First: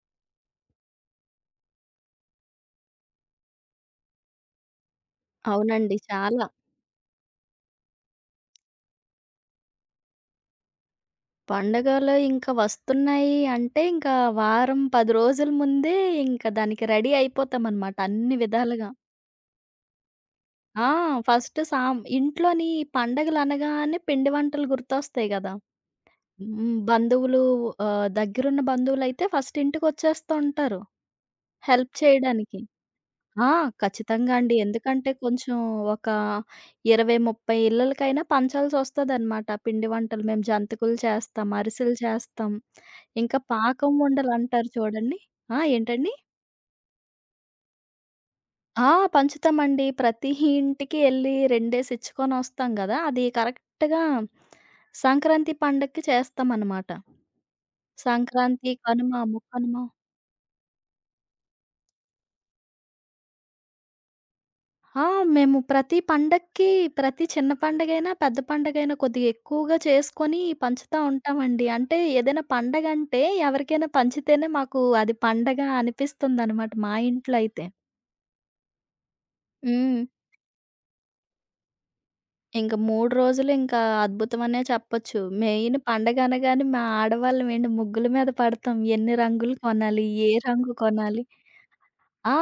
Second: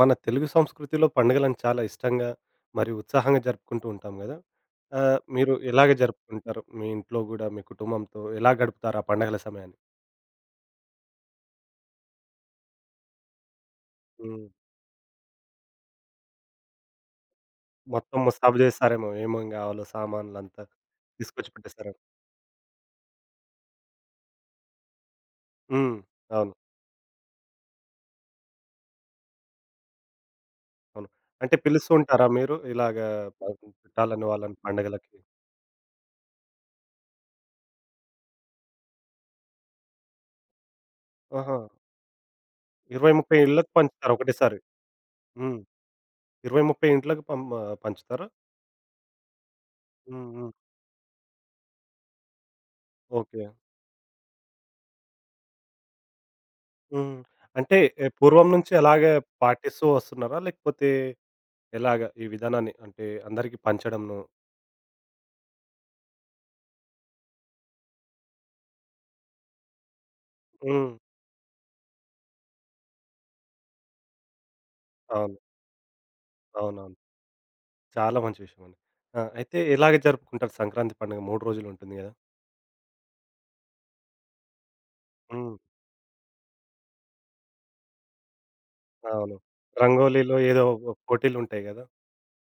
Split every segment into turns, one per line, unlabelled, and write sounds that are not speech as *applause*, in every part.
మన తెలుగు సంస్కృతిలో పండుగలను చాలా ఇష్టంగా మరియు ఉత్సాహంగా జరుపుకుంటూ ఉంటాం కదా! ఆహ్, మీరు ఎలాగ
అవునండి. చాలా.
జరుపుకుంటారు? మీ ఇంట్లో గూడా మీ కుటుంబంతో ఎలా గడుపుతారు ఆ పండగల సమయాన్ని?
పండగలు ఇంకా వస్తున్నాయి అంటే, ఇంకా
హ్మ్.
వారం, 10 రోజుల ముందే ఇంకా దానికి రెడీ అయిపోతామనమాట
మొత్తం
అన్ని
ముస్తాబు
విధాలుగా.
చేస్తారేమో ఏమేం కావాలో సామాన్లంతా
ఆ!
తీసుకొచ్చి
ఫస్ట్
పెట్టేస్తారా?
సాం ఇంట్లోని పండగలనగానే పిండి వంటలు గుర్తొస్తాయి గదా!
హ్మ్. అవును.
హ్మ్. బంధువులు ఆహ్, దగ్గరున్న బంధువులైతే ఫస్ట్ ఇంటికొచ్చేస్తూ ఉంటారు
అవును. అంటే పిలుస్తూ
హెల్ప్
ఉంటారా మీరు
చేయడానికి.
ఇలాగ
ఆ!
బాగా చుట్టాలని
ఖచ్చితంగా అండి.
వాళ్ళని
ఎందుకంటే,
పండగలకి?
కొంచెం ఒక 20, 30 ఇళ్ళలకైనా పంచాల్సొస్తదనమాట పిండి వంటలు. మేము జంతికలు చేస్తాం,
ఆహా!
అరిసెలు చేస్తాం.
20, 30
ఇంకా
ఇళ్ళకి
పాకం
పంచుతారు ఒకటేసారి.
ఉండలంటారు చూడండి.
హ్మ్.
ఆ! ఏంటండి?
20, 30 ఇంట్లకి పంచుతారా?
ఆ! పంచుతామండి. ప్రతి
హ్మ్. హ్మ్.
ఇంటికి ఎళ్లి 2 డేస్ ఇచ్చుకొనొస్తాం గదా! అది
ఓకే.
కరెక్ట్‌గా సంక్రాంతి పండక్కి చేస్తామనమాట.
హ్మ్. అంటే పూర్వం
సంక్రాంతి,
నుంచి
కనుమ,
అలాగే
ముక్కనుమ.
పాటిస్తూ వస్తున్నారా? లేకపోతే ఎలాగా ఈ విధానాన్ని? అంటే అందరికి పంచడంను.
ఆ! మేము ప్రతి పండక్కి, ప్రతి చిన్న పండగైనా, పెద్ద పండగైనా కొద్దిగా ఎక్కువగా చేసుకొని
హ్మ్.
పంచుతా ఉంటామండి. అంటే ఏదైనా పండగంటే ఎవరికైనా పంచితేనే మాకు అది
అవును.
పండగ అనిపిస్తుందనమాట మా
అవునవును.
ఇంట్లో అయితే.
చాలా మంచి విషయమండి. ఆ! అయితే ఇలాగ
హ్మ్.
జరుపుకుంటారు సంక్రాంతి పండుగ 3 రోజులుంటుంది గదా!
ఇంక 3 రోజులు ఇంకా అద్భుతమనే చెప్పొచ్చు.
హ్మ్.
మెయిన్ పండగ అనగానే మా ఆడవాళ్ళమేంటి ముగ్గుల మీద పడతాం. ఎన్ని
అవును.
రంగులు కొనాలి? ఏ
రంగోలీలో ఏదో
రంగు
ఒ
కొనాలి?
పోటీలుంటాయి గదా!
ఆ!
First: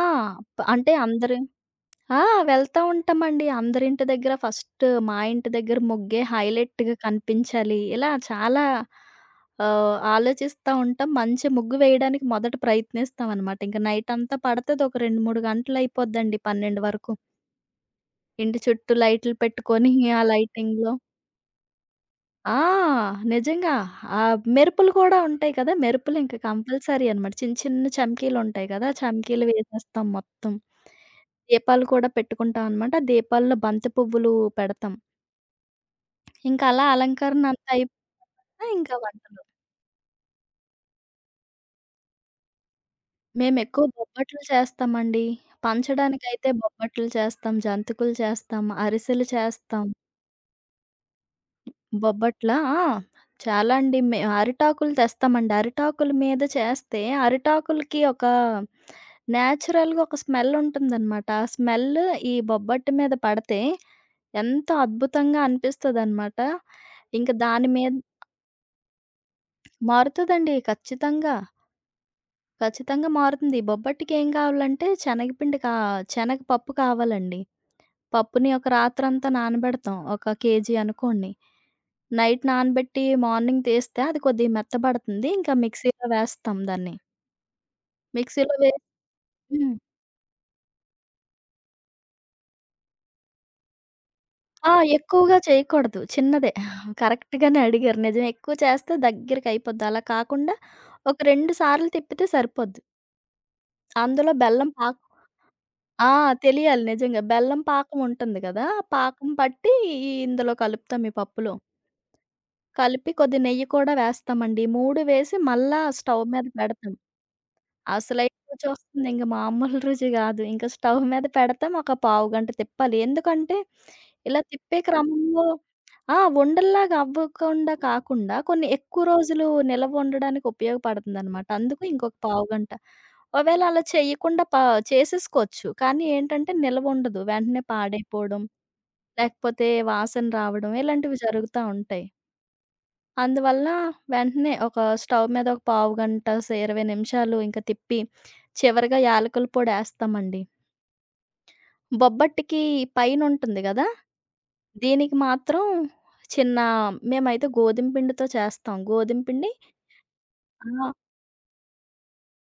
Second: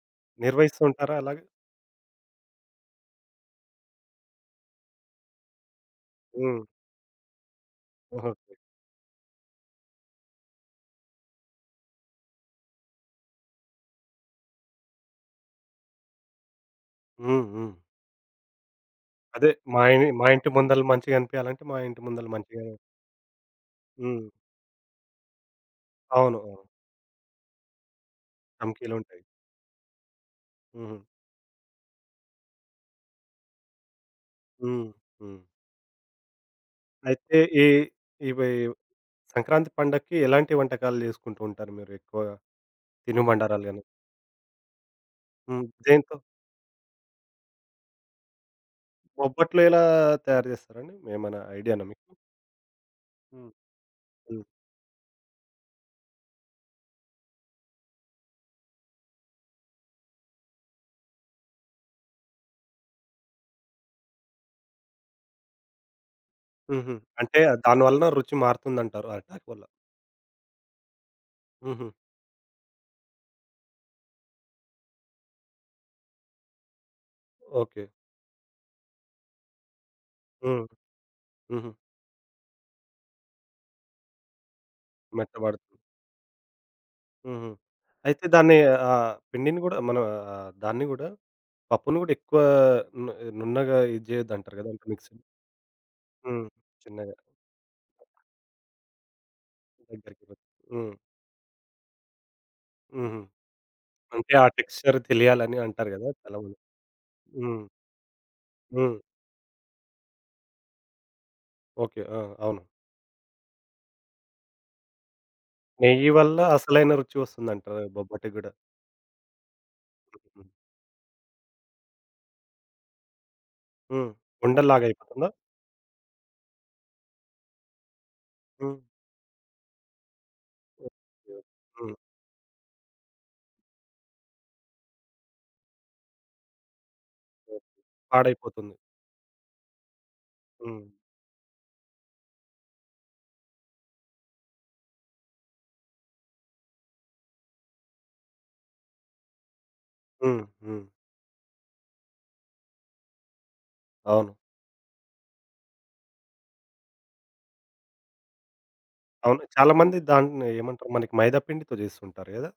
ప
నిర్వహిస్తూ
అంటే
ఉంటారా
అందరు
అలాగే?
ఆ! వెళ్తా ఉంటామండి. అందరింటి దగ్గర ఫస్ట్ మా ఇంటి దగ్గర ముగ్గే
హ్మ్.
హైలైట్‌గా కనిపించాలి. ఇలా
ఓకే.
చాలా ఆహ్, ఆలోచిస్తా ఉంటాం. మంచి ముగ్గు వేయడానికి మొదట ప్రయత్నిస్తామనమాట. ఇంక నైటంతా పడతది. ఒక 2, 3 గంటలయిపోద్దండి 12 వరకు.
హ్మ్. హ్మ్.
ఇంటి చుట్టూ లైట్లు
అదే మా
పెట్టుకొని
ఇ
ఆ
మా ఇంటి ముందల
లైటింగ్‌లో
మంచిగా అనిపియాలంటే మా ఇంటి ముందల
ఆ!
మంచిగా.
నిజంగా. ఆ
హ్మ్.
మెరుపులు కూడా ఉంటాయి కదా! మెరుపులు ఇంక
అవును. అవును.
కంపల్సరీ అనమాట. చిన్న చిన్న చమ్కీలుంటాయి కదా! ఆ
చమ్కీలుంటాయి.
చమ్కీలు వేసేస్తాం మొత్తం.
హుహు.
దీపాలు కూడా పెట్టుకుంటాం అనమాట. దీపాల్లో బంతి పువ్వులు
హ్మ్.
పెడతాం.
హ్మ్.
ఇంకా అలా
అయితే
అలంకరణ
ఈ
అంతా అయిపోతే
ఇవి
ఇంకా వంటలు.
సంక్రాంతి పండక్కి ఎలాంటి వంటకాలు చేసుకుంటూ ఉంటారు మీరు ఎక్కువగా? తినుబండారాలు
మేమెక్కువ
గాని.
బొబ్బట్లు చేస్తామండి.
హ్మ్. దేంతో?
పంచడానికైతే బొబ్బట్లు చేస్తాం, జంతికలు చేస్తాం, అరిసెలు
బొబ్బట్లు ఎలా
చేస్తాం.
తయారు చేస్తారండి? ఏమైనా ఐడియానా మీకు?
బొబ్బట్లా? ఆ!
హ్మ్.
చాలా అండి. మే
హ్మ్.
అరిటాకులు తెస్తామండి. అరిటాకుల మీద చేస్తే అరిటాకులకి ఒక నేచురల్‌గా ఒక స్మెల్ ఉంటుందనమాట. ఆ స్మెల్ ఈ బొబ్బట్టు మీద పడితే ఎంతో అద్భుతంగా అనిపిస్తదనమాట.
హుహు.
ఇంక
అంటే
దాని
దాని
మీద
వలన రుచి మారుతుందంటారు అరిటాకు వల్ల.
మారుతదండి ఖచ్చితంగా.
హుహు.
ఖచ్చితంగా మారుతుంది. ఈ బొబ్బట్టుకి ఏం కావాలంటే శనగపిండి కా శనగపప్పు కావాలండి.
ఓకే.
పప్పుని ఒక రాత్రంతా నానబెడతాం. ఒక
హ్మ్.
కేజీ అనుకోండి.
హుహు.
నైట్ నానబెట్టి మార్నింగ్ తీస్తే అది కొద్దిగా మెత్తబడుతుంది. ఇంకా
మెత్తబడుతుంది.
మిక్సీలో వేస్తాం దాన్ని.
హుహు. అయితే
మిక్సీలో
దాన్ని,
వేసి
ఆహ్, పిండిని
హ్మ్.
గూడా మన, ఆహ్, దాన్ని గూడా పప్పును గూడా ఎక్కువ ను నున్నగా ఇది చేయొద్దంటారు గదా!
ఆ!
అంటే మిక్సీ.
ఎక్కువగా చేయకూడదు.
హ్మ్.
చిన్నదే.
చిన్నగా
కరెక్ట్‌గానే అడిగారు. నిజమే. ఎక్కువ చేస్తే దగ్గరికయిపోద్ది. అలా
దగ్గరికి.
కాకుండా
హ్మ్.
ఒక 2 సార్లు తిప్పితే సరిపోద్ది.
హుహు.
అందులో
అంటే ఆ
బెల్లం
టెక్స్చర్
పాకం
తెలియాలని అంటారు
ఆ!
గదా! చాలామంది.
తెలియాలి నిజంగా. బెల్లం
హ్మ్.
పాకం ఉంటుంది గదా! ఆ
హ్మ్.
పాకం పట్టి ఈ ఇందులో కలుపుతాం ఈ పప్పులో.
ఓకే. ఆ! అవును.
కలిపి కొద్ది నెయ్యి కూడా వేస్తామండి. ఈ 3 వేసి మళ్ళా
నెయ్యి
స్టవ్
వల్ల
మీద పెడతాం.
అసలైన రుచి వస్తుందంటారు
అసలైన
బొబ్బట్టుకి గూడా.
రుచొస్తుంది. ఇంక మామూలు రుచి గాదు.
హ్మ్.
ఇంక స్టవ్ మీద పెడతాం. ఒక పావుగంట తిప్పాలి. ఎందుకంటే,
హ్మ్.
ఇలా తిప్పే
ఉండల్లాగా అయిపోతుందా?
క్రమంలో ఆ! ఉండల్లాగా అవ్వకుండా కాకుండా కొన్ని
హ్మ్.
ఎక్కువ రోజులు నిలవ ఉండడానికి
ఓకే.
ఉపయోగపడుతుందనమాట. అందుకు
హ్మ్.
ఇంకొక పావుగంట. ఒకవేళ అలా చెయ్యకుండా పా చేసేసుకోవచ్చు. కానీ ఏంటంటే, నిలవ ఉండదు. వెంటనే
ఓకే.
పాడైపోవడం,
పాడైపోతుంది.
లేకపోతే వాసన రావడం
హ్మ్.
ఇలాంటివి జరుగుతా ఉంటాయి. అందువల్ల వెంటనే ఒక స్టవ్ మీద ఒక పావుగంట సే 20 నిమిషాలు ఇంక తిప్పి చివరగా యాలకుల పొడేస్తామండి.
హ్మ్. హ్మ్.
బొబ్బట్టుకి పైనుంటుంది గదా!
అవును.
దీనికి మాత్రం చిన్న మేమైతే గోధుమ పిండితో చేస్తాం. గోధుమ
అవును.
పిండి
చాలామంది దాన్ని
ఆ!
ఏమంటారు మనకి మైదా పిండితో జేస్తుంటారు గదా!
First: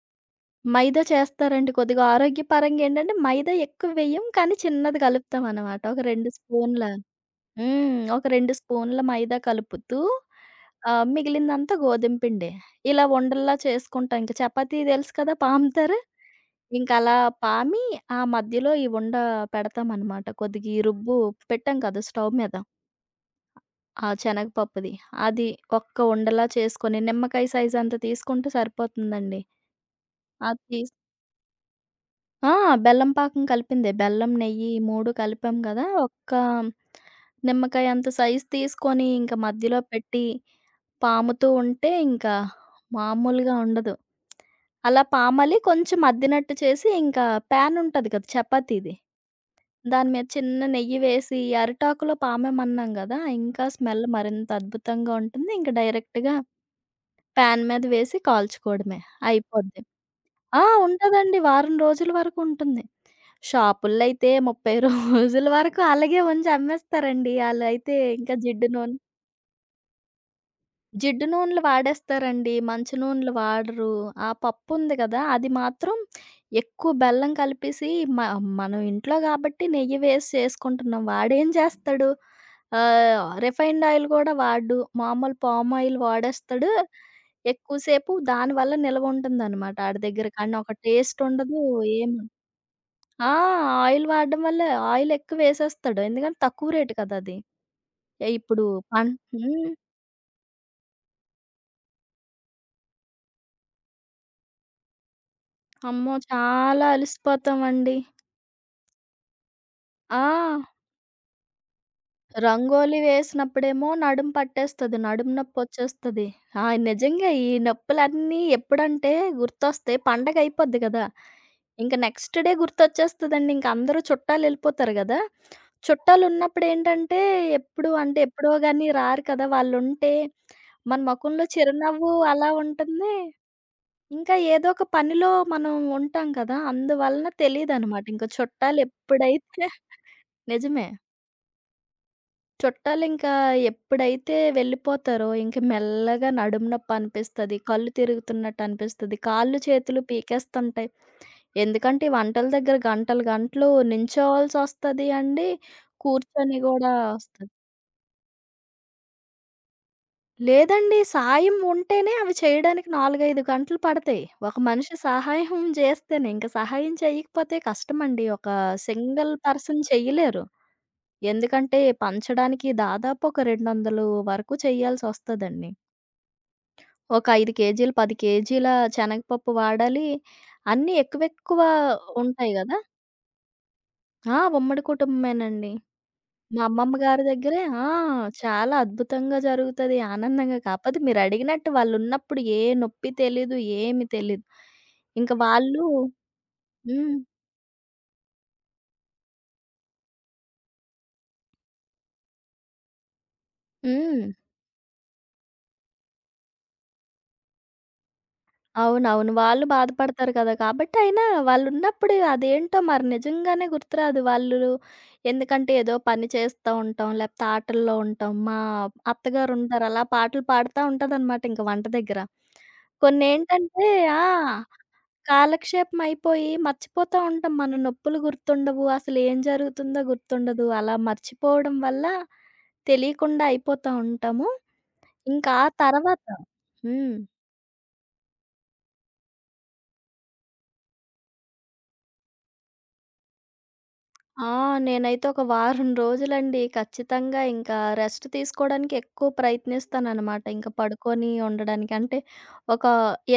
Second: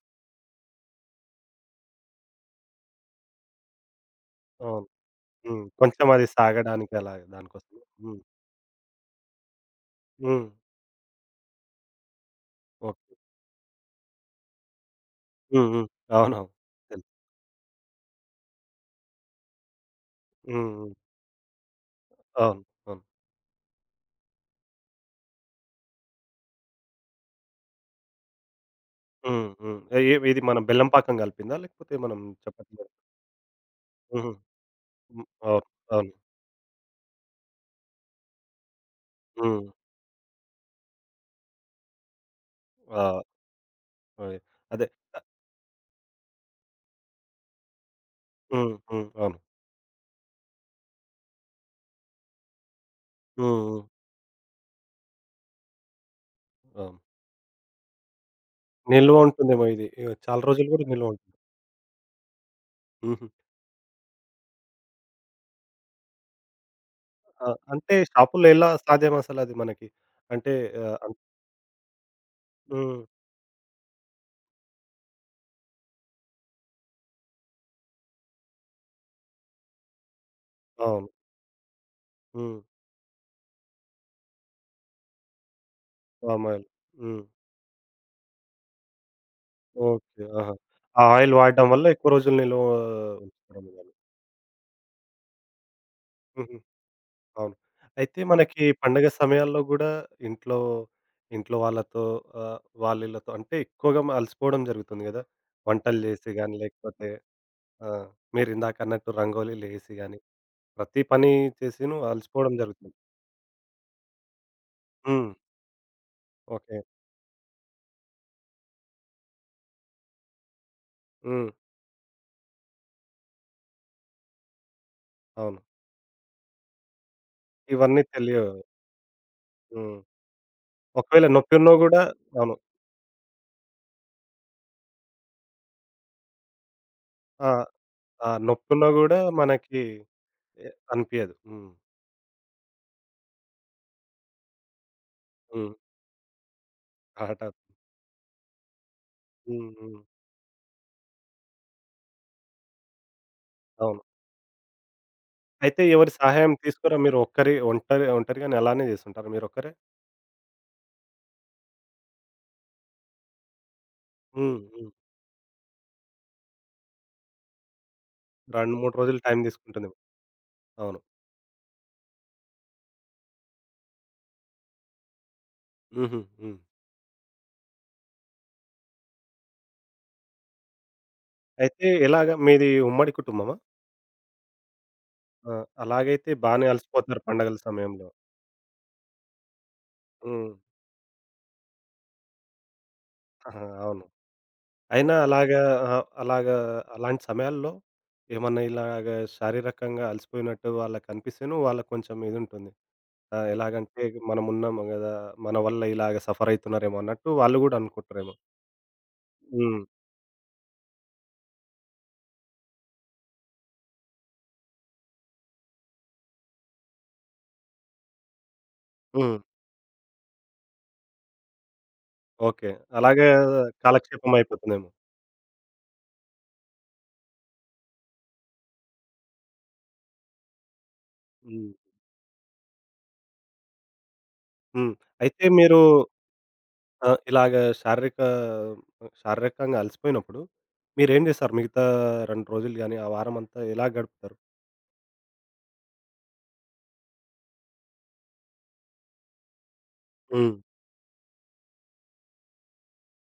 మైదా చేస్తారండి. కొద్దిగా ఆరోగ్యపరంగా ఏంటంటే మైదా ఎక్కువ వెయ్యం, కానీ
అవును.
చిన్నది
హ్మ్.
కలుపుతామనమాట. ఒక
కొంచెం అది
2 స్పూన్‌ల
సాగడానికి అలాగ దానికోసం. హ్మ్.
ఒక 2 స్పూన్‌ల మైదా కలుపుతూ
హ్మ్.
మిగిలిందంతా గోధుమ పిండే. ఇలా
ఓకే.
ఉండల్లా చేసుకుంటాం. ఇంక చపాతీ తెలుసు కదా!
హ్మ్. హ్మ్.
పాముతారు.
అవునవును. తెలుసు.
ఇంకలా పామి, ఆ మధ్యలో ఈ ఉండ పెడతామనమాట. కొద్దిగా
హ్మ్.
ఈ
హ్మ్.
రుబ్బు పెట్టాం కదా స్టవ్ మీద.
అవును. అవును.
ఆ శనగపప్పుది. అది ఒక్క ఉండలా చేసుకొని, నిమ్మకాయ సైజ్ అంత తీసుకుంటే సరిపోతుందండి.
హ్మ్. హ్మ్. ఇది
అది
మనం బెల్లం
తీస్
పాకం కలిపిందా? లేకపోతే మనం
ఆ!
చపాతీలో.
బెల్లం పాకం కలిపిందే. బెల్లం,
హుహు.
నెయ్యి ఈ 3
హ్మ్.
కలిపాం
అవును.
గదా!
అవును.
ఒక్క నిమ్మకాయ అంత సైజ్ తీసుకొని, ఇంక
హ్మ్.
మధ్యలో పెట్టి పాముతూ ఉంటే ఇంకా
ఆ!
మామూలుగా ఉండదు.
అదే. అదే.
అలా పామాలి కొంచెం అద్దినట్టు చేసి, ఇంకా ప్యానుంటది కదా!
హ్మ్.
చపాతీది.
హ్మ్. అవును.
దాని మీద చిన్న నెయ్యి వేసి ఈ అరిటాకులో పామేమన్నాం గదా!
హ్మ్.
ఇంకా
హ్మ్.
స్మెల్ మరింత అద్భుతంగా ఉంటుంది. ఇంక డైరెక్ట్‌గా
అవును.
పాన్ మీద వేసి కాల్చుకోవడమే
నిల్వ ఉంటుందేమో
అయిపోద్ది.
ఇది. ఇగ చాలా
ఆ!
రోజులు గూడా నిల్వ ఉంటుంది.
ఉంటదండి. వారం రోజుల వరకు ఉంటుంది.
హుహు.
షాపుల్లో అయితే 30 *laughs* రోజుల వరకు అలాగే ఉంచి అమ్మేస్తారండి.
ఆ!
ఆళ్ళైతే
అంటే
ఇంకా
షాపుల్లో
జిడ్డు
ఎలా
నూనె
సాధ్యం అసలది మనకి? అంటే, ఆహ్,
జిడ్డు నూనెలు వాడేస్తారండి. మంచి
హ్మ్.
నూనెలు వాడరు. ఆ పప్పుంది గదా! అది మాత్రం ఎక్కువ బెల్లం కలిపేసి మ మనం ఇంట్లో గాబట్టి నెయ్యి వేసి చేసుకుంటున్నాం.
అవును.
వాడేం జేస్తాడు
హ్మ్.
ఆహ్, రిఫైన్డ్ ఆయిల్ గూడా వాడడు. మామూలు పామ్ ఆయిల్
పామ్ ఆయిల్.
వాడేస్తాడు.
హ్మ్.
ఎక్కువ సేపు దానివల్ల నిలవుంటుందనమాట ఆడి
ఓకే.
దగ్గర.
ఆహా!
కానీ ఒక
ఆ ఆయిల్
టేస్టుండదు.
వాడడం వల్ల ఎక్కువ
ఏం
రోజులు నిల్వ
ఆ!
ఉంచుతారేమో దాన్ని.
ఆయిల్ వాడడం వల్ల ఆయిల్ ఎక్కువేసేస్తాడు. ఎందుకంటే
హుహు.
తక్కువ రేటు కదా! అది.
అవును. అయితే
ఏ ఇప్పుడు
మనకి
పం
పండగ సమయాల్లో
హ్మ్.
గూడా ఇంట్లో, ఇంట్లో వాళ్ళతో, ఆహ్, వాళ్ళీళ్ళతో అంటే ఎక్కువగా మ అలసిపోవడం జరుగుతుంది గదా! వంటలు
అమ్మో!
జేసి గాని
చాలా
లేకపోతే, ఆ!
అలసిపోతామండి.
మీరిందాకన్నట్టు రంగోలీలేసి
ఆ!
గాని ప్రతి పని చేసిను అలసిపోవడం జరుగుతుంది.
రంగోలి వేసినప్పుడేమో నడుము పట్టేస్తది. నడుము
హ్మ్.
నొప్పొచ్చేస్తది. ఆ!
ఓకే.
నిజంగా ఈ నొప్పులన్నీ ఎప్పుడంటే గుర్తొస్తాయి. పండగ అయిపోద్ది కదా!
హ్మ్.
ఇంక నెక్స్ట్ డే గుర్తొచ్చేస్తదండి. ఇంక అందరూ చుట్టాలెళ్ళిపోతారు గదా!
అవును.
చుట్టాలున్నప్పుడేంటంటే ఎప్పుడు
ఇవన్నీ
అంటే ఎప్పుడో
తెలియవు.
గాని రారు కదా!
హ్మ్.
వాళ్ళుంటే మన
ఒకవేళ
మొఖంలో
నొప్పున్నా గూడా
చిరునవ్వు అలా
అవును.
ఉంటుంది. ఇంకా ఏదో ఒక పనిలో మనం ఉంటాం కదా! అందువలన
ఆ!
తెలీదనమాట. ఇంక
ఆ!
చుట్టాలు
నొప్పున్నా గూడా
ఎప్పుడైతే
మనకి ఎ
నిజమే.
అనిపియదు. హ్మ్.
చుట్టాలింకా ఎప్పుడైతే వెళ్ళిపోతారో, ఇంక
హ్మ్.
మెల్లగా నడుము నొప్పి
ఆహటాలు.
అనిపిస్తది. కళ్ళు తిరుగుతున్నట్టు అనిపిస్తది. కాళ్ళు,
హ్మ్. హ్మ్.
చేతులు పీకేస్తుంటాయి. ఎందుకంటే, ఈ వంటల దగ్గర గంటలు, గంటలు
అవును.
నించోవాల్సొస్తది అండి.
అయితే ఎవరి సహాయం
కూర్చొని గూడా
తీసుకోరా? మీరు
వస్తది.
ఒక్కరి ఒంటరి ఒంటరిగానే అలానే చేసుంటారా మీరొక్కరే?
లేదండి. సాయం ఉంటేనే అవి చేయడానికి 4, 5 గంటలు పడతాయి. ఒక
హ్మ్. హ్మ్.
మనిషి సహాయం జేస్తేనే. ఇంక సహాయం చెయ్యకపోతే కష్టమండి. ఒక
2, 3 రోజులు
సింగిల్
టైం
పర్సన్
తీసుకుంటుందేమో.
చెయ్యలేరు.
అవును.
ఎందుకంటే పంచడానికి దాదాపు ఒక 200 వరకు చెయ్యాల్సొస్తదండి.
హుహు. హ్మ్.
ఒక 5 కేజీలు, 10 కేజీల శనగపప్పు వాడాలి. అన్నీ ఎక్కువెక్కువ
అయితే ఎలాగా
ఉంటాయి
మీది
గదా!
ఉమ్మడి కుటుంబమా?
ఆ! ఉమ్మడి
ఆ!
కుటుంబమేనండి.
అలాగైతే
మా
బానే
అమ్మమ్మ గారి
అలసిపోతారు పండగల
దగ్గరే ఆ!
సమయంలో.
చాలా అద్భుతంగా జరుగుతది.
హ్మ్.
ఆనందంగా. కాపోతే మీరడిగినట్టు వాళ్ళున్నప్పుడు ఏ నొప్పి తెలీదు,
ఆహా! అవును.
ఏమి తెలీదు.
అయినా
ఇంక
అలాగా,
వాళ్ళు
ఆహ్, అలాగా
హ్మ్.
అలాంటి సమయాల్లో ఏమన్నా ఇలాగ శారీరకంగా అలసిపోయినట్టు వాళ్ళకనిపిస్తేనో వాళ్ళకి కొంచెం ఇదుంటుంది. ఆ! ఎలాగంటే
హ్మ్.
మనమున్నాము గదా! మన వల్ల ఇలాగ సఫరయితున్నారేమో అన్నట్టు వాళ్ళు గూడా అనుకుంటారేమో.
అవునవును. వాళ్ళు
హ్మ్.
బాధపడతారు కదా! కాబట్టి అయినా వాళ్ళున్నప్పుడు అదేంటో మరి నిజంగానే గుర్తురాదు. వాళ్ళు ఎందుకంటే ఏదో పని చేస్తా ఉంటాం, లేపోతే ఆటల్లో ఉంటాం. మా
హ్మ్.
అత్తగారుంటారు అలా పాటలు పాడుతా ఉంటదనమాట ఇంక వంట దగ్గర.
ఓకే. అలాగే
కొన్నేంటంటే ఆ!
కాలక్షేపం అయిపోతుందేమో.
కాలక్షేపం అయిపోయి మర్చిపోతా ఉంటాం. మన నొప్పులు గుర్తుండవు. అసలు ఏం జరుగుతుందో గుర్తుండదు. అలా
హ్మ్.
మర్చిపోవడం వల్ల తెలియకుండా అయిపోతా ఉంటాము.
హ్మ్. అయితే
ఇంకా ఆ
మీరు,
తర్వాత హ్మ్.
ఆహ్, ఇలాగ శారీరక శారీరకంగా అలసిపోయినప్పుడు మీరేం చేస్తారు? మిగతా 2 రోజులు గాని, ఆ వారమంతా ఎలా గడుపుతారు?
ఆ! నేనైతే ఒక వారం రోజులండి ఖచ్చితంగా ఇంకా రెస్ట్ తీసుకోవడానికి ఎక్కువ ప్రయత్నిస్తాననమాట.
హ్మ్.
ఇంకా పడుకొని ఉండడానికి. అంటే ఒక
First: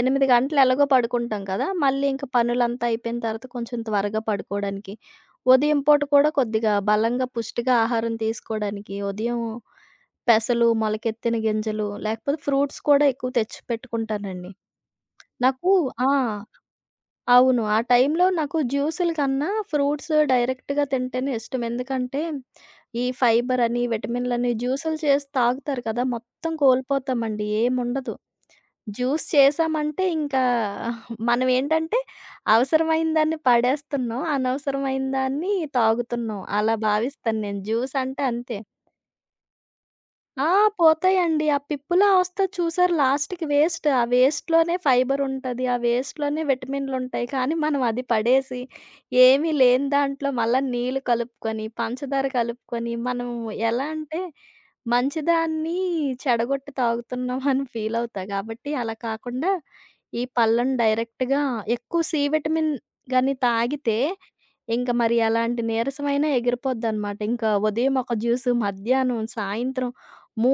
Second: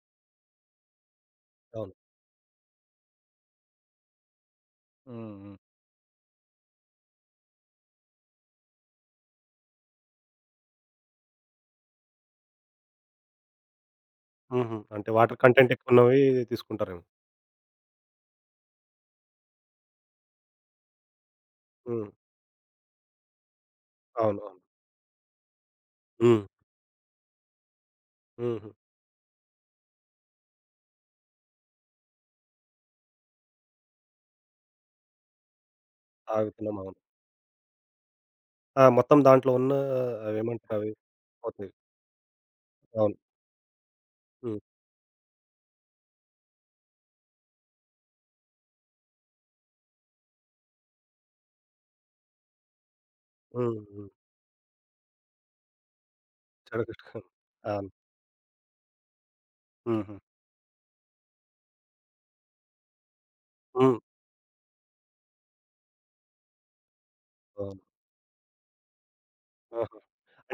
8 గంటలు ఎలాగో పడుకుంటాం కదా!
అవును.
మళ్ళీ ఇంక పనులంతా అయిపోయిన తర్వాత కొంచెం త్వరగా పడుకోవడానికి.
హ్మ్. హ్మ్.
ఉదయం పూట కూడా కొద్దిగా బలంగా పుష్టిగా ఆహారం తీసుకోవడానికి ఉదయం పెసలు, మొలకెత్తిన గింజలు లేకపోతే ఫ్రూట్స్ కూడా ఎక్కువ తెచ్చి పెట్టుకుంటానండి.
హుహు. అంటే వాటర్
నాకు
కంటెంట్
ఆ!
ఎక్కువున్నవి తీసుకుంటారేమో.
అవును. ఆ టైంలో నాకు జ్యూసుల కన్నా ఫ్రూట్స్ డైరెక్ట్‌గా తింటేనే ఇష్టం.
హ్మ్.
ఎందుకంటే, ఈ ఫైబర్ అని,
అవును.
విటమిన్‌లని
అవును.
జ్యూసులు చేసి తాగుతారు కదా!
హ్మ్.
మొత్తం కోల్పోతామండి. ఏముండదు.
హుహు.
జ్యూస్ చేసామంటే ఇంకా మనం ఏంటంటే, అవసరమైన దాన్ని పడేస్తున్నాం. అనవసరమైన దాన్ని తాగుతున్నాం. అలా
తాగుతున్నాం. అవును.
భావిస్తాను నేను. జ్యూస్ అంటే అంతే.
ఆ! మొత్తం దాంట్లో ఉన్న
ఆ!
అవేమంటారవి
పోతాయండి. ఆ
పోతాయి.
పిప్పులా వస్తది చూసారు
అవును.
లాస్ట్‌కి వేస్ట్. ఆ
హ్మ్.
వేస్ట్‌లోనే ఫైబర్ ఉంటది. ఆ వేస్ట్‌లోనే విటమిన్‌లుంటాయి. కానీ మనం అది పడేసి, ఏమీ లేని దాంట్లో మళ్ళా నీళ్ళు కలుపుకొని, పంచదార కలుపుకొని, మనం
హ్మ్.
ఎలా
హ్మ్.
అంటే మంచిదాన్ని చెడగొట్టి
చెడగొట్టుకొని
తాగుతున్నాం అని
అవును.
ఫీల్ అవుతా. కాబట్టి అలా కాకుండా,
హుహు.
ఈ పళ్ళను డైరెక్ట్‌గా ఎక్కువ సి విటమిన్ గాని
హ్మ్.
తాగితే ఇంక మరి అలాంటి నీరసమైనా ఎగిరిపోద్దనమాట. ఇంకా
అవును.
ఉదయం ఒక జ్యూసు, మధ్యాహ్నం,
ఆ!
సాయంత్రం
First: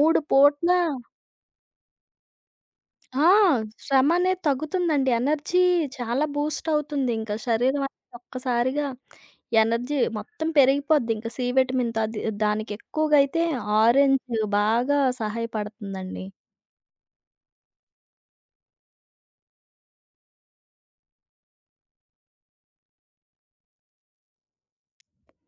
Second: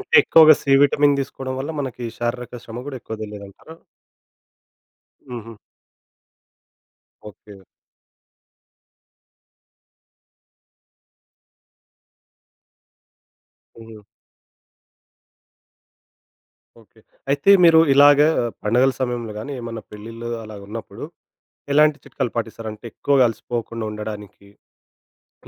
అంటే ఎక్కువగా
పూట్ల
సి విటమిన్ తీసుకోవడం వల్ల మనకి శారీరక శ్రమ గూడా ఎక్కువ
ఆ!
తెలీదంటారా?
శ్రమ అనేది తగ్గుతుందండి.
హుహు.
ఎనర్జీ చాలా బూస్ట్ అవుతుంది. ఇంకా
ఓకే.
శరీరం అనేది ఒక్కసారిగా ఎనర్జీ మొత్తం పెరిగిపోద్ది. ఇంకా సి విటమిన్ అది దానికి ఎక్కువగా అయితే
హుహు.
ఆరెంజ్ బాగా సహాయపడుతుందండి.
ఓకే. అయితే మీరు ఇలాగ పండగల సమయంలో గానీ, ఏమన్నా పెళ్ళిళ్ళు అలాగున్నప్పుడు ఎలాంటి చిట్కాలు పాటిస్తారు? అంటే ఎక్కువగా అలసిపోకుండా ఉండడానికి,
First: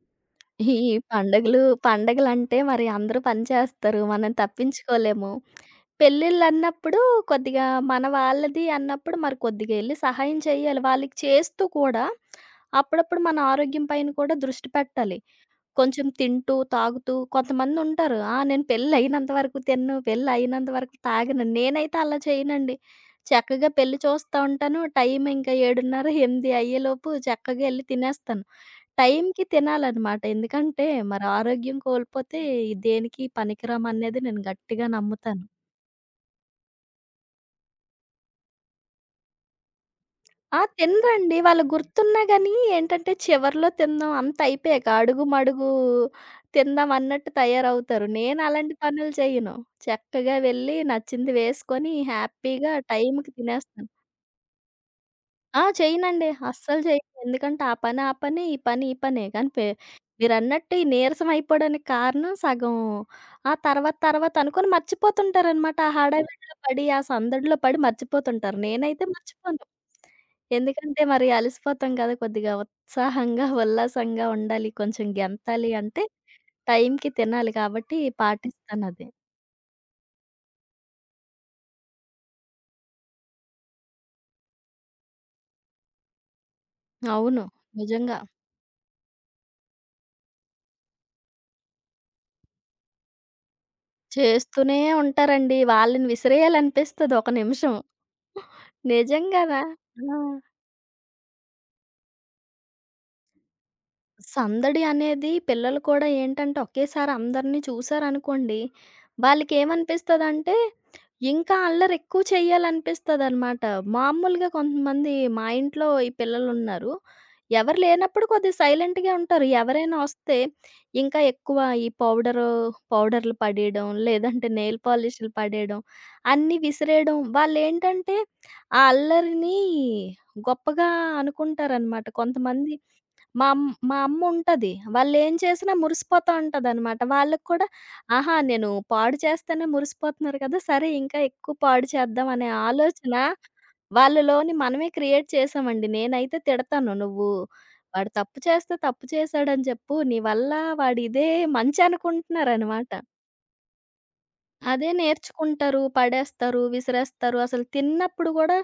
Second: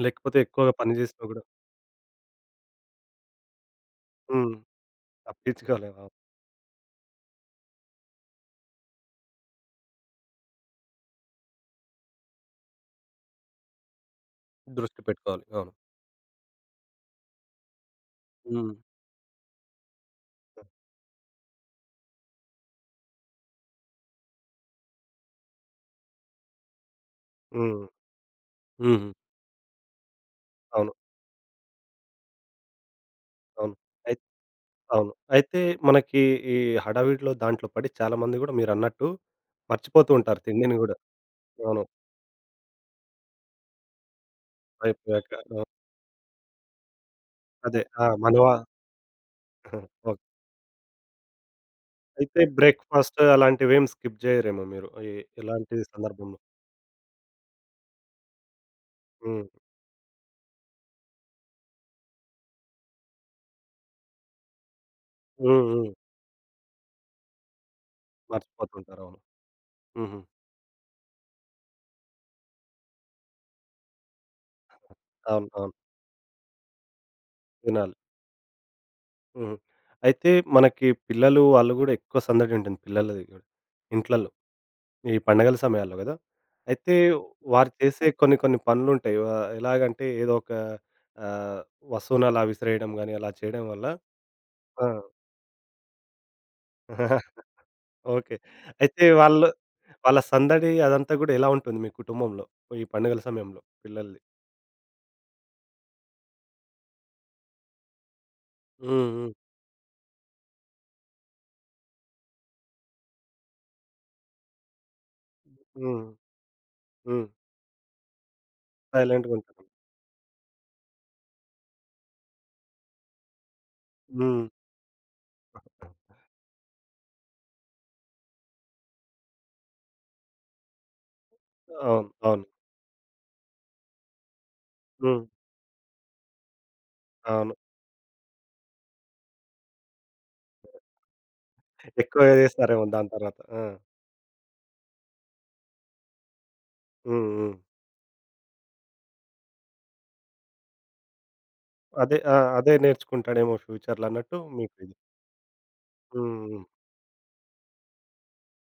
లేకపోతే ఎక్కువగా
ఈ
పని చేసినా గూడా.
పండగలు పండగలంటే మరి అందరూ పని చేస్తారు. మనం
హ్మ్.
తప్పించుకోలేము.
తప్పించుకోలేం. అవును.
పెళ్ళిళ్ళన్నప్పుడు కొద్దిగా మన వాళ్ళది అన్నప్పుడు మరి కొద్దిగా ఎళ్లి సహాయం చేయాలి. వాళ్ళకి చేస్తూ కూడా అప్పుడప్పుడు మన ఆరోగ్యం పైన కూడా దృష్టి
దృష్టి
పెట్టాలి.
పెట్టుకోవాలి. అవును.
కొంచెం తింటూ, తాగుతూ కొంతమందుంటారు. "ఆ! నేను
హ్మ్.
పెళ్ళయినంత వరకు తినను. పెళ్ళయినంత వరకు తాగను." నేనైతే అలా చేయనండి. చక్కగా పెళ్లి చూస్తా ఉంటాను. టైం ఇంకా 7:30, 8 అయ్యేలోపు చక్కగా ఎళ్లి
హ్మ్.
తినేస్తాను.
హుహు.
టైంకి తినాలనమాట. ఎందుకంటే
అవును.
మరి ఆరోగ్యం కోల్పోతే దేనికి
అవును.
పనికిరామనేది
అయిత్
నేను గట్టిగా
అవును.
నమ్ముతాను.
అయితే మనకి ఈ హడావిడిలో దాంట్లో పడి చాలా మంది గూడా మీరన్నట్టు మర్చిపోతూ ఉంటారు
ఆ!
తిండిని గూడా.
తినరండి. వాళ్ళు
అవును.
గుర్తున్నా గానీ ఏంటంటే చివర్లో తిందాం అంత అయిపోయాక అడుగు
అయిపోయాక
మడుగు తిందాం అన్నట్టు
అదే. ఆ!
తయారవుతారు. నేను
మనవా
అలాంటి పనులు చేయను.
*laughs* ఓకే.
చక్కగా వెళ్ళి నచ్చింది వేసుకొని
అయితే
హ్యాపీగా
బ్రేక్‌ఫాస్ట్
టైంకి తినేస్తాను.
అలాంటివేమి స్కిప్ జేయరేమో మీరు.
ఆ!
ఎలాంటి
చెయ్యనండి.
సందర్భంలో?
అస్సలు చెయ్యను. ఎందుకంటే ఆ పని, ఈ పనే.
హ్మ్.
కానీ పె మీరన్నట్టు ఈ నీరసం అయిపోవడానికి కారణం సగం ఆ తర్వాత తర్వాత అనుకోని
హ్మ్.
మర్చిపోతుంటారనమాట. ఆ
హ్మ్.
హడావిడిలో పడి, ఆ సందడిలో పడి మర్చిపోతుంటారు.
మర్చిపోతుంటారు.
నేనైతే
అవును.
మర్చిపోను.
హుహు.
ఎందుకంటే మరి అలసిపోతాం కదా! కొద్దిగా ఉత్సాహంగా, ఉల్లాసంగా ఉండాలి. కొంచెం
అవును.
గెంతాలి
అవును.
అంటే టైంకి తినాలి
తినాలి.
కాబట్టి పాటిస్తానది.
హుహు. అయితే మనకి పిల్లలు వాళ్ళు గూడా ఎక్కువ సందడి ఉంటుంది పిల్లలది గూడా. ఇంట్లల్లో. ఈ పండగల సమయాల్లో గదా! అయితే
అవును.
వారు చేసే
నిజంగా.
కొన్ని కొన్ని పనులుంటాయి. ఎలాగంటే ఏదో ఒక, ఆహ్, వస్తువునలా విసిరేయడం గాని అలా చేయడం వల్ల.
చేస్తూనే
ఆ!
ఉంటారండి. వాళ్ళని విసిరేయాలనిపిస్తది ఒక నిమిషం.
*laughs* ఓకే. అయితే వాళ్ళు
నిజంగానా? ఆ!
వాళ్ళ సందడి అదంతా గూడా ఎలా ఉంటుంది మీ కుటుంబంలో? ఈ పండుగల సమయంలో పిల్లలది?
సందడి అనేది పిల్లలు కూడా ఏంటంటే ఒకేసారి అందరిని చూసారనుకోండి,
హ్మ్. హ్మ్.
వాళ్ళకేమనిపిస్తదంటే, ఇంకా అల్లరెక్కువ చేయాలనిపిస్తదనమాట. మామూలుగా కొంతమంది మా ఇంట్లో
హ్మ్.
ఈ పిల్లలున్నారు.
హ్మ్.
ఎవరు లేనప్పుడు కొద్దిగా సైలెంట్‌గే ఉంటారు.
సైలెంట్‌గుంటారు.
ఎవరైనా వస్తే ఇంకా ఎక్కువ ఈ పౌడర్లు పడేయడం,
హ్మ్.
లేదంటే నెయిల్ పాలిష్‌లు పడేయడం, అన్నీ విసిరేయడం. వాళ్ళేంటంటే, ఆ అల్లరిని గొప్పగా అనుకుంటారనమాట.
అవును. అవును.
కొంతమంది మా అమ్ మా అమ్ముంటది.
హ్మ్.
వాళ్ళేం చేసినా మురిసిపోతా ఉంటదనమాట. వాళ్ళకి
అవును.
కూడా ఆహా! నేను పాడు చేస్తేనే మురిసిపోతున్నారు కదా! సరే ఇంకా ఎక్కువ పాడు చేద్దాం
ఎక్కువగా
అనే
చేస్తారేమో దాని
ఆలోచన
తర్వాత. ఆ!
వాళ్ళలోని మనమే క్రియేట్ చేసామండి. నేనైతే తిడతాను.
హ్మ్.
"నువ్వు
హ్మ్.
వాడు తప్పు చేస్తే తప్పు చేశాడని చెప్పు. నీ వల్ల వాడిదే మంచి
అదే ఆ! అదే
అనుకుంటున్నారనమాట."
నేర్చుకుంటాడేమో ఫ్యూచర్‌లో అన్నట్టు మీకు
అదే
ఇది.
నేర్చుకుంటారు,
హ్మ్.
పడేస్తారు,
హ్మ్.
విసిరేస్తారు. అసలు తిన్నప్పుడు గూడా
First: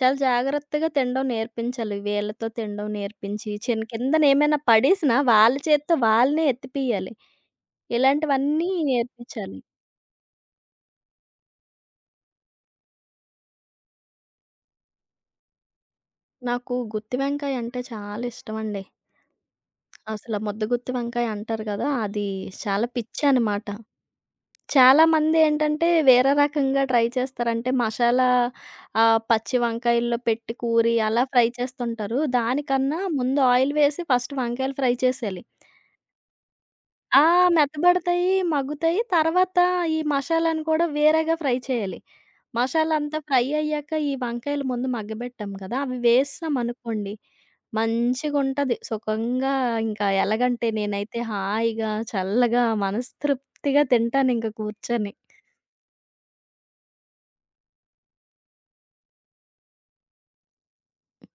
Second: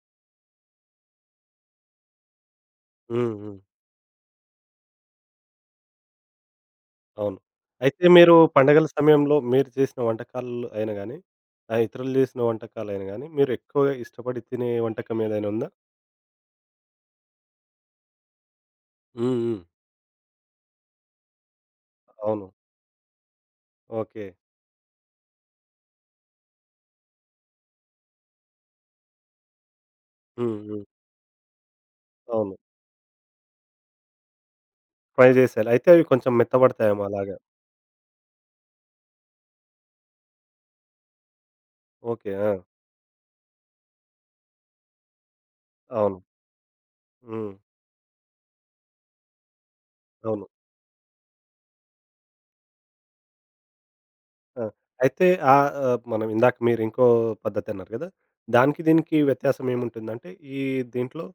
చాలా జాగ్రత్తగా తినడం నేర్పించాలి. వేళ్ళతో తినడం
హ్మ్.
నేర్పించి,
హ్మ్.
చిన్ కిందనేమైనా పడేసినా వాళ్ళ చేత్తో వాళ్ళనే ఎత్తిపియాలి.
అవును. అయితే మీరు
ఇలాంటివన్నీ
పండగల సమయంలో
నేర్పించాలి.
మీరు చేసిన వంటకాలు అయినా గానీ, ఆ ఇతరులు చేసిన వంటకాలైనా గానీ, మీరు ఎక్కువగా ఇష్టపడి తినే వంటకం ఏదైనా ఉందా?
నాకు గుత్తి వంకాయ అంటే చాలా ఇష్టమండి.
హ్మ్. హ్మ్.
అసల ముద్ద గుత్తి వంకాయ అంటారు గదా! అది
అవును.
చాలా పిచ్చనమాట.
ఓకే.
చాలామంది ఏంటంటే, వేరే రకంగా ట్రై చేస్తారు. అంటే మసాలా ఆహ్, పచ్చి వంకాయల్లో పెట్టి
హ్మ్. హ్మ్.
కూరి అలా ఫ్రై చేస్తుంటారు.
అవును.
దానికన్నా ముందు ఆయిల్ వేసి ఫస్ట్ వంకాయలు ఫ్రై
ఫ్రై
చేసేయాలి.
జేసేయాలి. అయితే అవి కొంచెం మెత్తబడతాయేమో
ఆ!
అలాగా.
మెత్తబడతాయి, మగ్గుతాయి. తర్వాత ఈ మసాలాను కూడా వేరేగా ఫ్రై చేయాలి.
ఓకే. ఆ!
మసాలా అంతా ఫ్రై అయ్యాక ఈ వంకాయలు ముందు మగ్గబెట్టాం కదా! అవి
అవును.
వేసేసామనుకోండి
హ్మ్.
మంచిగుంటది. సుఖంగా ఇంకా
అవును.
ఎలాగంటే నేనైతే హాయిగా, చల్లగా, మనస్తృప్తిగా తింటానింక
ఆ!
కూర్చొని.
అయితే, ఆహ్, ఆహ్, మనం ఇందాక మీరు ఇంకో పద్ధతన్నారు గదా! దానికి దీనికి వ్యత్యాసం ఏముంటుందంటే ఈ దీంట్లో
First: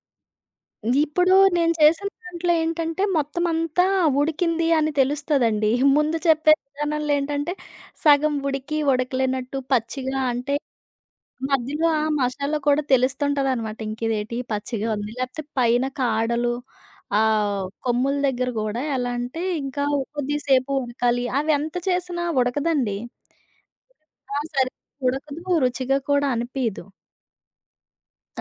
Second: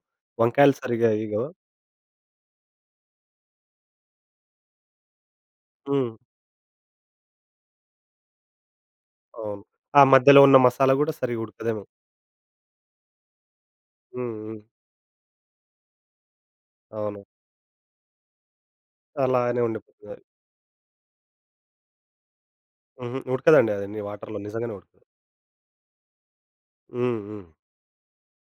వంకాయలు సరిగ్గా
ఇప్పుడు
ఏయగవా?
నేను చేసిన దాంట్లో ఏంటంటే, మొత్తం అంతా ఉడికింది అని తెలుస్తదండి.
హ్మ్.
ముందు చెప్పే విధానంలో ఏంటంటే, సగం ఉడికి, ఉడకలేనట్టు,
అవును. ఆ
పచ్చిగా
మధ్యలో
అంటే
ఉన్న మసాలా గూడా సరిగ్గా ఉడకదేమో.
మధ్యలో ఆ మసాలా కూడా తెలుస్తుంటదనమాట. ఇంకిదేటి
హ్మ్. హ్మ్.
పచ్చిగా ఉంది. లేకపోతే పైన కాడలు,
అవును.
ఆహ్, కొమ్ముల దగ్గర గూడా ఎలా అంటే,
అలానే
ఇంకా
ఉండిపోతుంది.
కొద్దిసేపు ఉడకాలి. అవి ఎంత చేసినా ఉడకదండి.
హుహు. ఉడకదండి అది నీ
ఆ!
వాటర్‌లో నిజంగానే
సరిగ్గా
ఉడకదు.
ఉడకదు, రుచిగా కూడా అనిపియదు.
హ్మ్. హ్మ్.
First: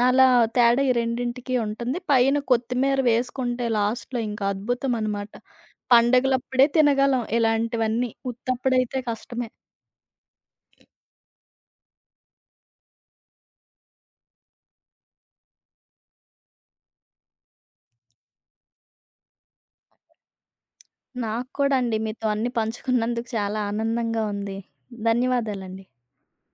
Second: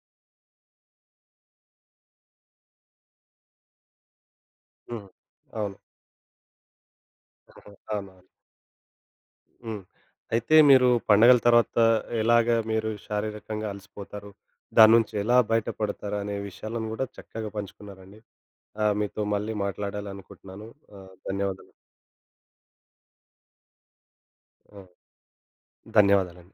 అలా తేడా ఈ రెండింటికి ఉంటుంది. పైన కొత్తిమీర వేసుకుంటే లాస్ట్‌లో ఇంకా
హ్మ్.
అద్భుతమనమాట.
అవును.
పండగలప్పుడే తినగలం
*laughs* ఆహా!
ఇలాంటివన్నీ.
అవును.
ఉత్తప్పుడైతే కష్టమే.
హ్మ్. అయితే మీరు పండగల తర్వాత ఎలాగా మీరు శారీరకంగా అలసిపోతారు? దాని నుంచి ఎలా బయటపడతారు అనే విషయాలను గూడా చక్కగా పంచుకున్నారండి. ఆహ్, మీతో మళ్ళీ మాట్లాడాలనుకుంటున్నాను. ఆహ్,
నాకు
ధన్యవాదాలు.
కూడా అండి మీతో అన్నీ పంచుకున్నందుకు చాలా ఆనందంగా ఉంది.
ఆ!
ధన్యవాదాలండి.
ధన్యవాదాలండి.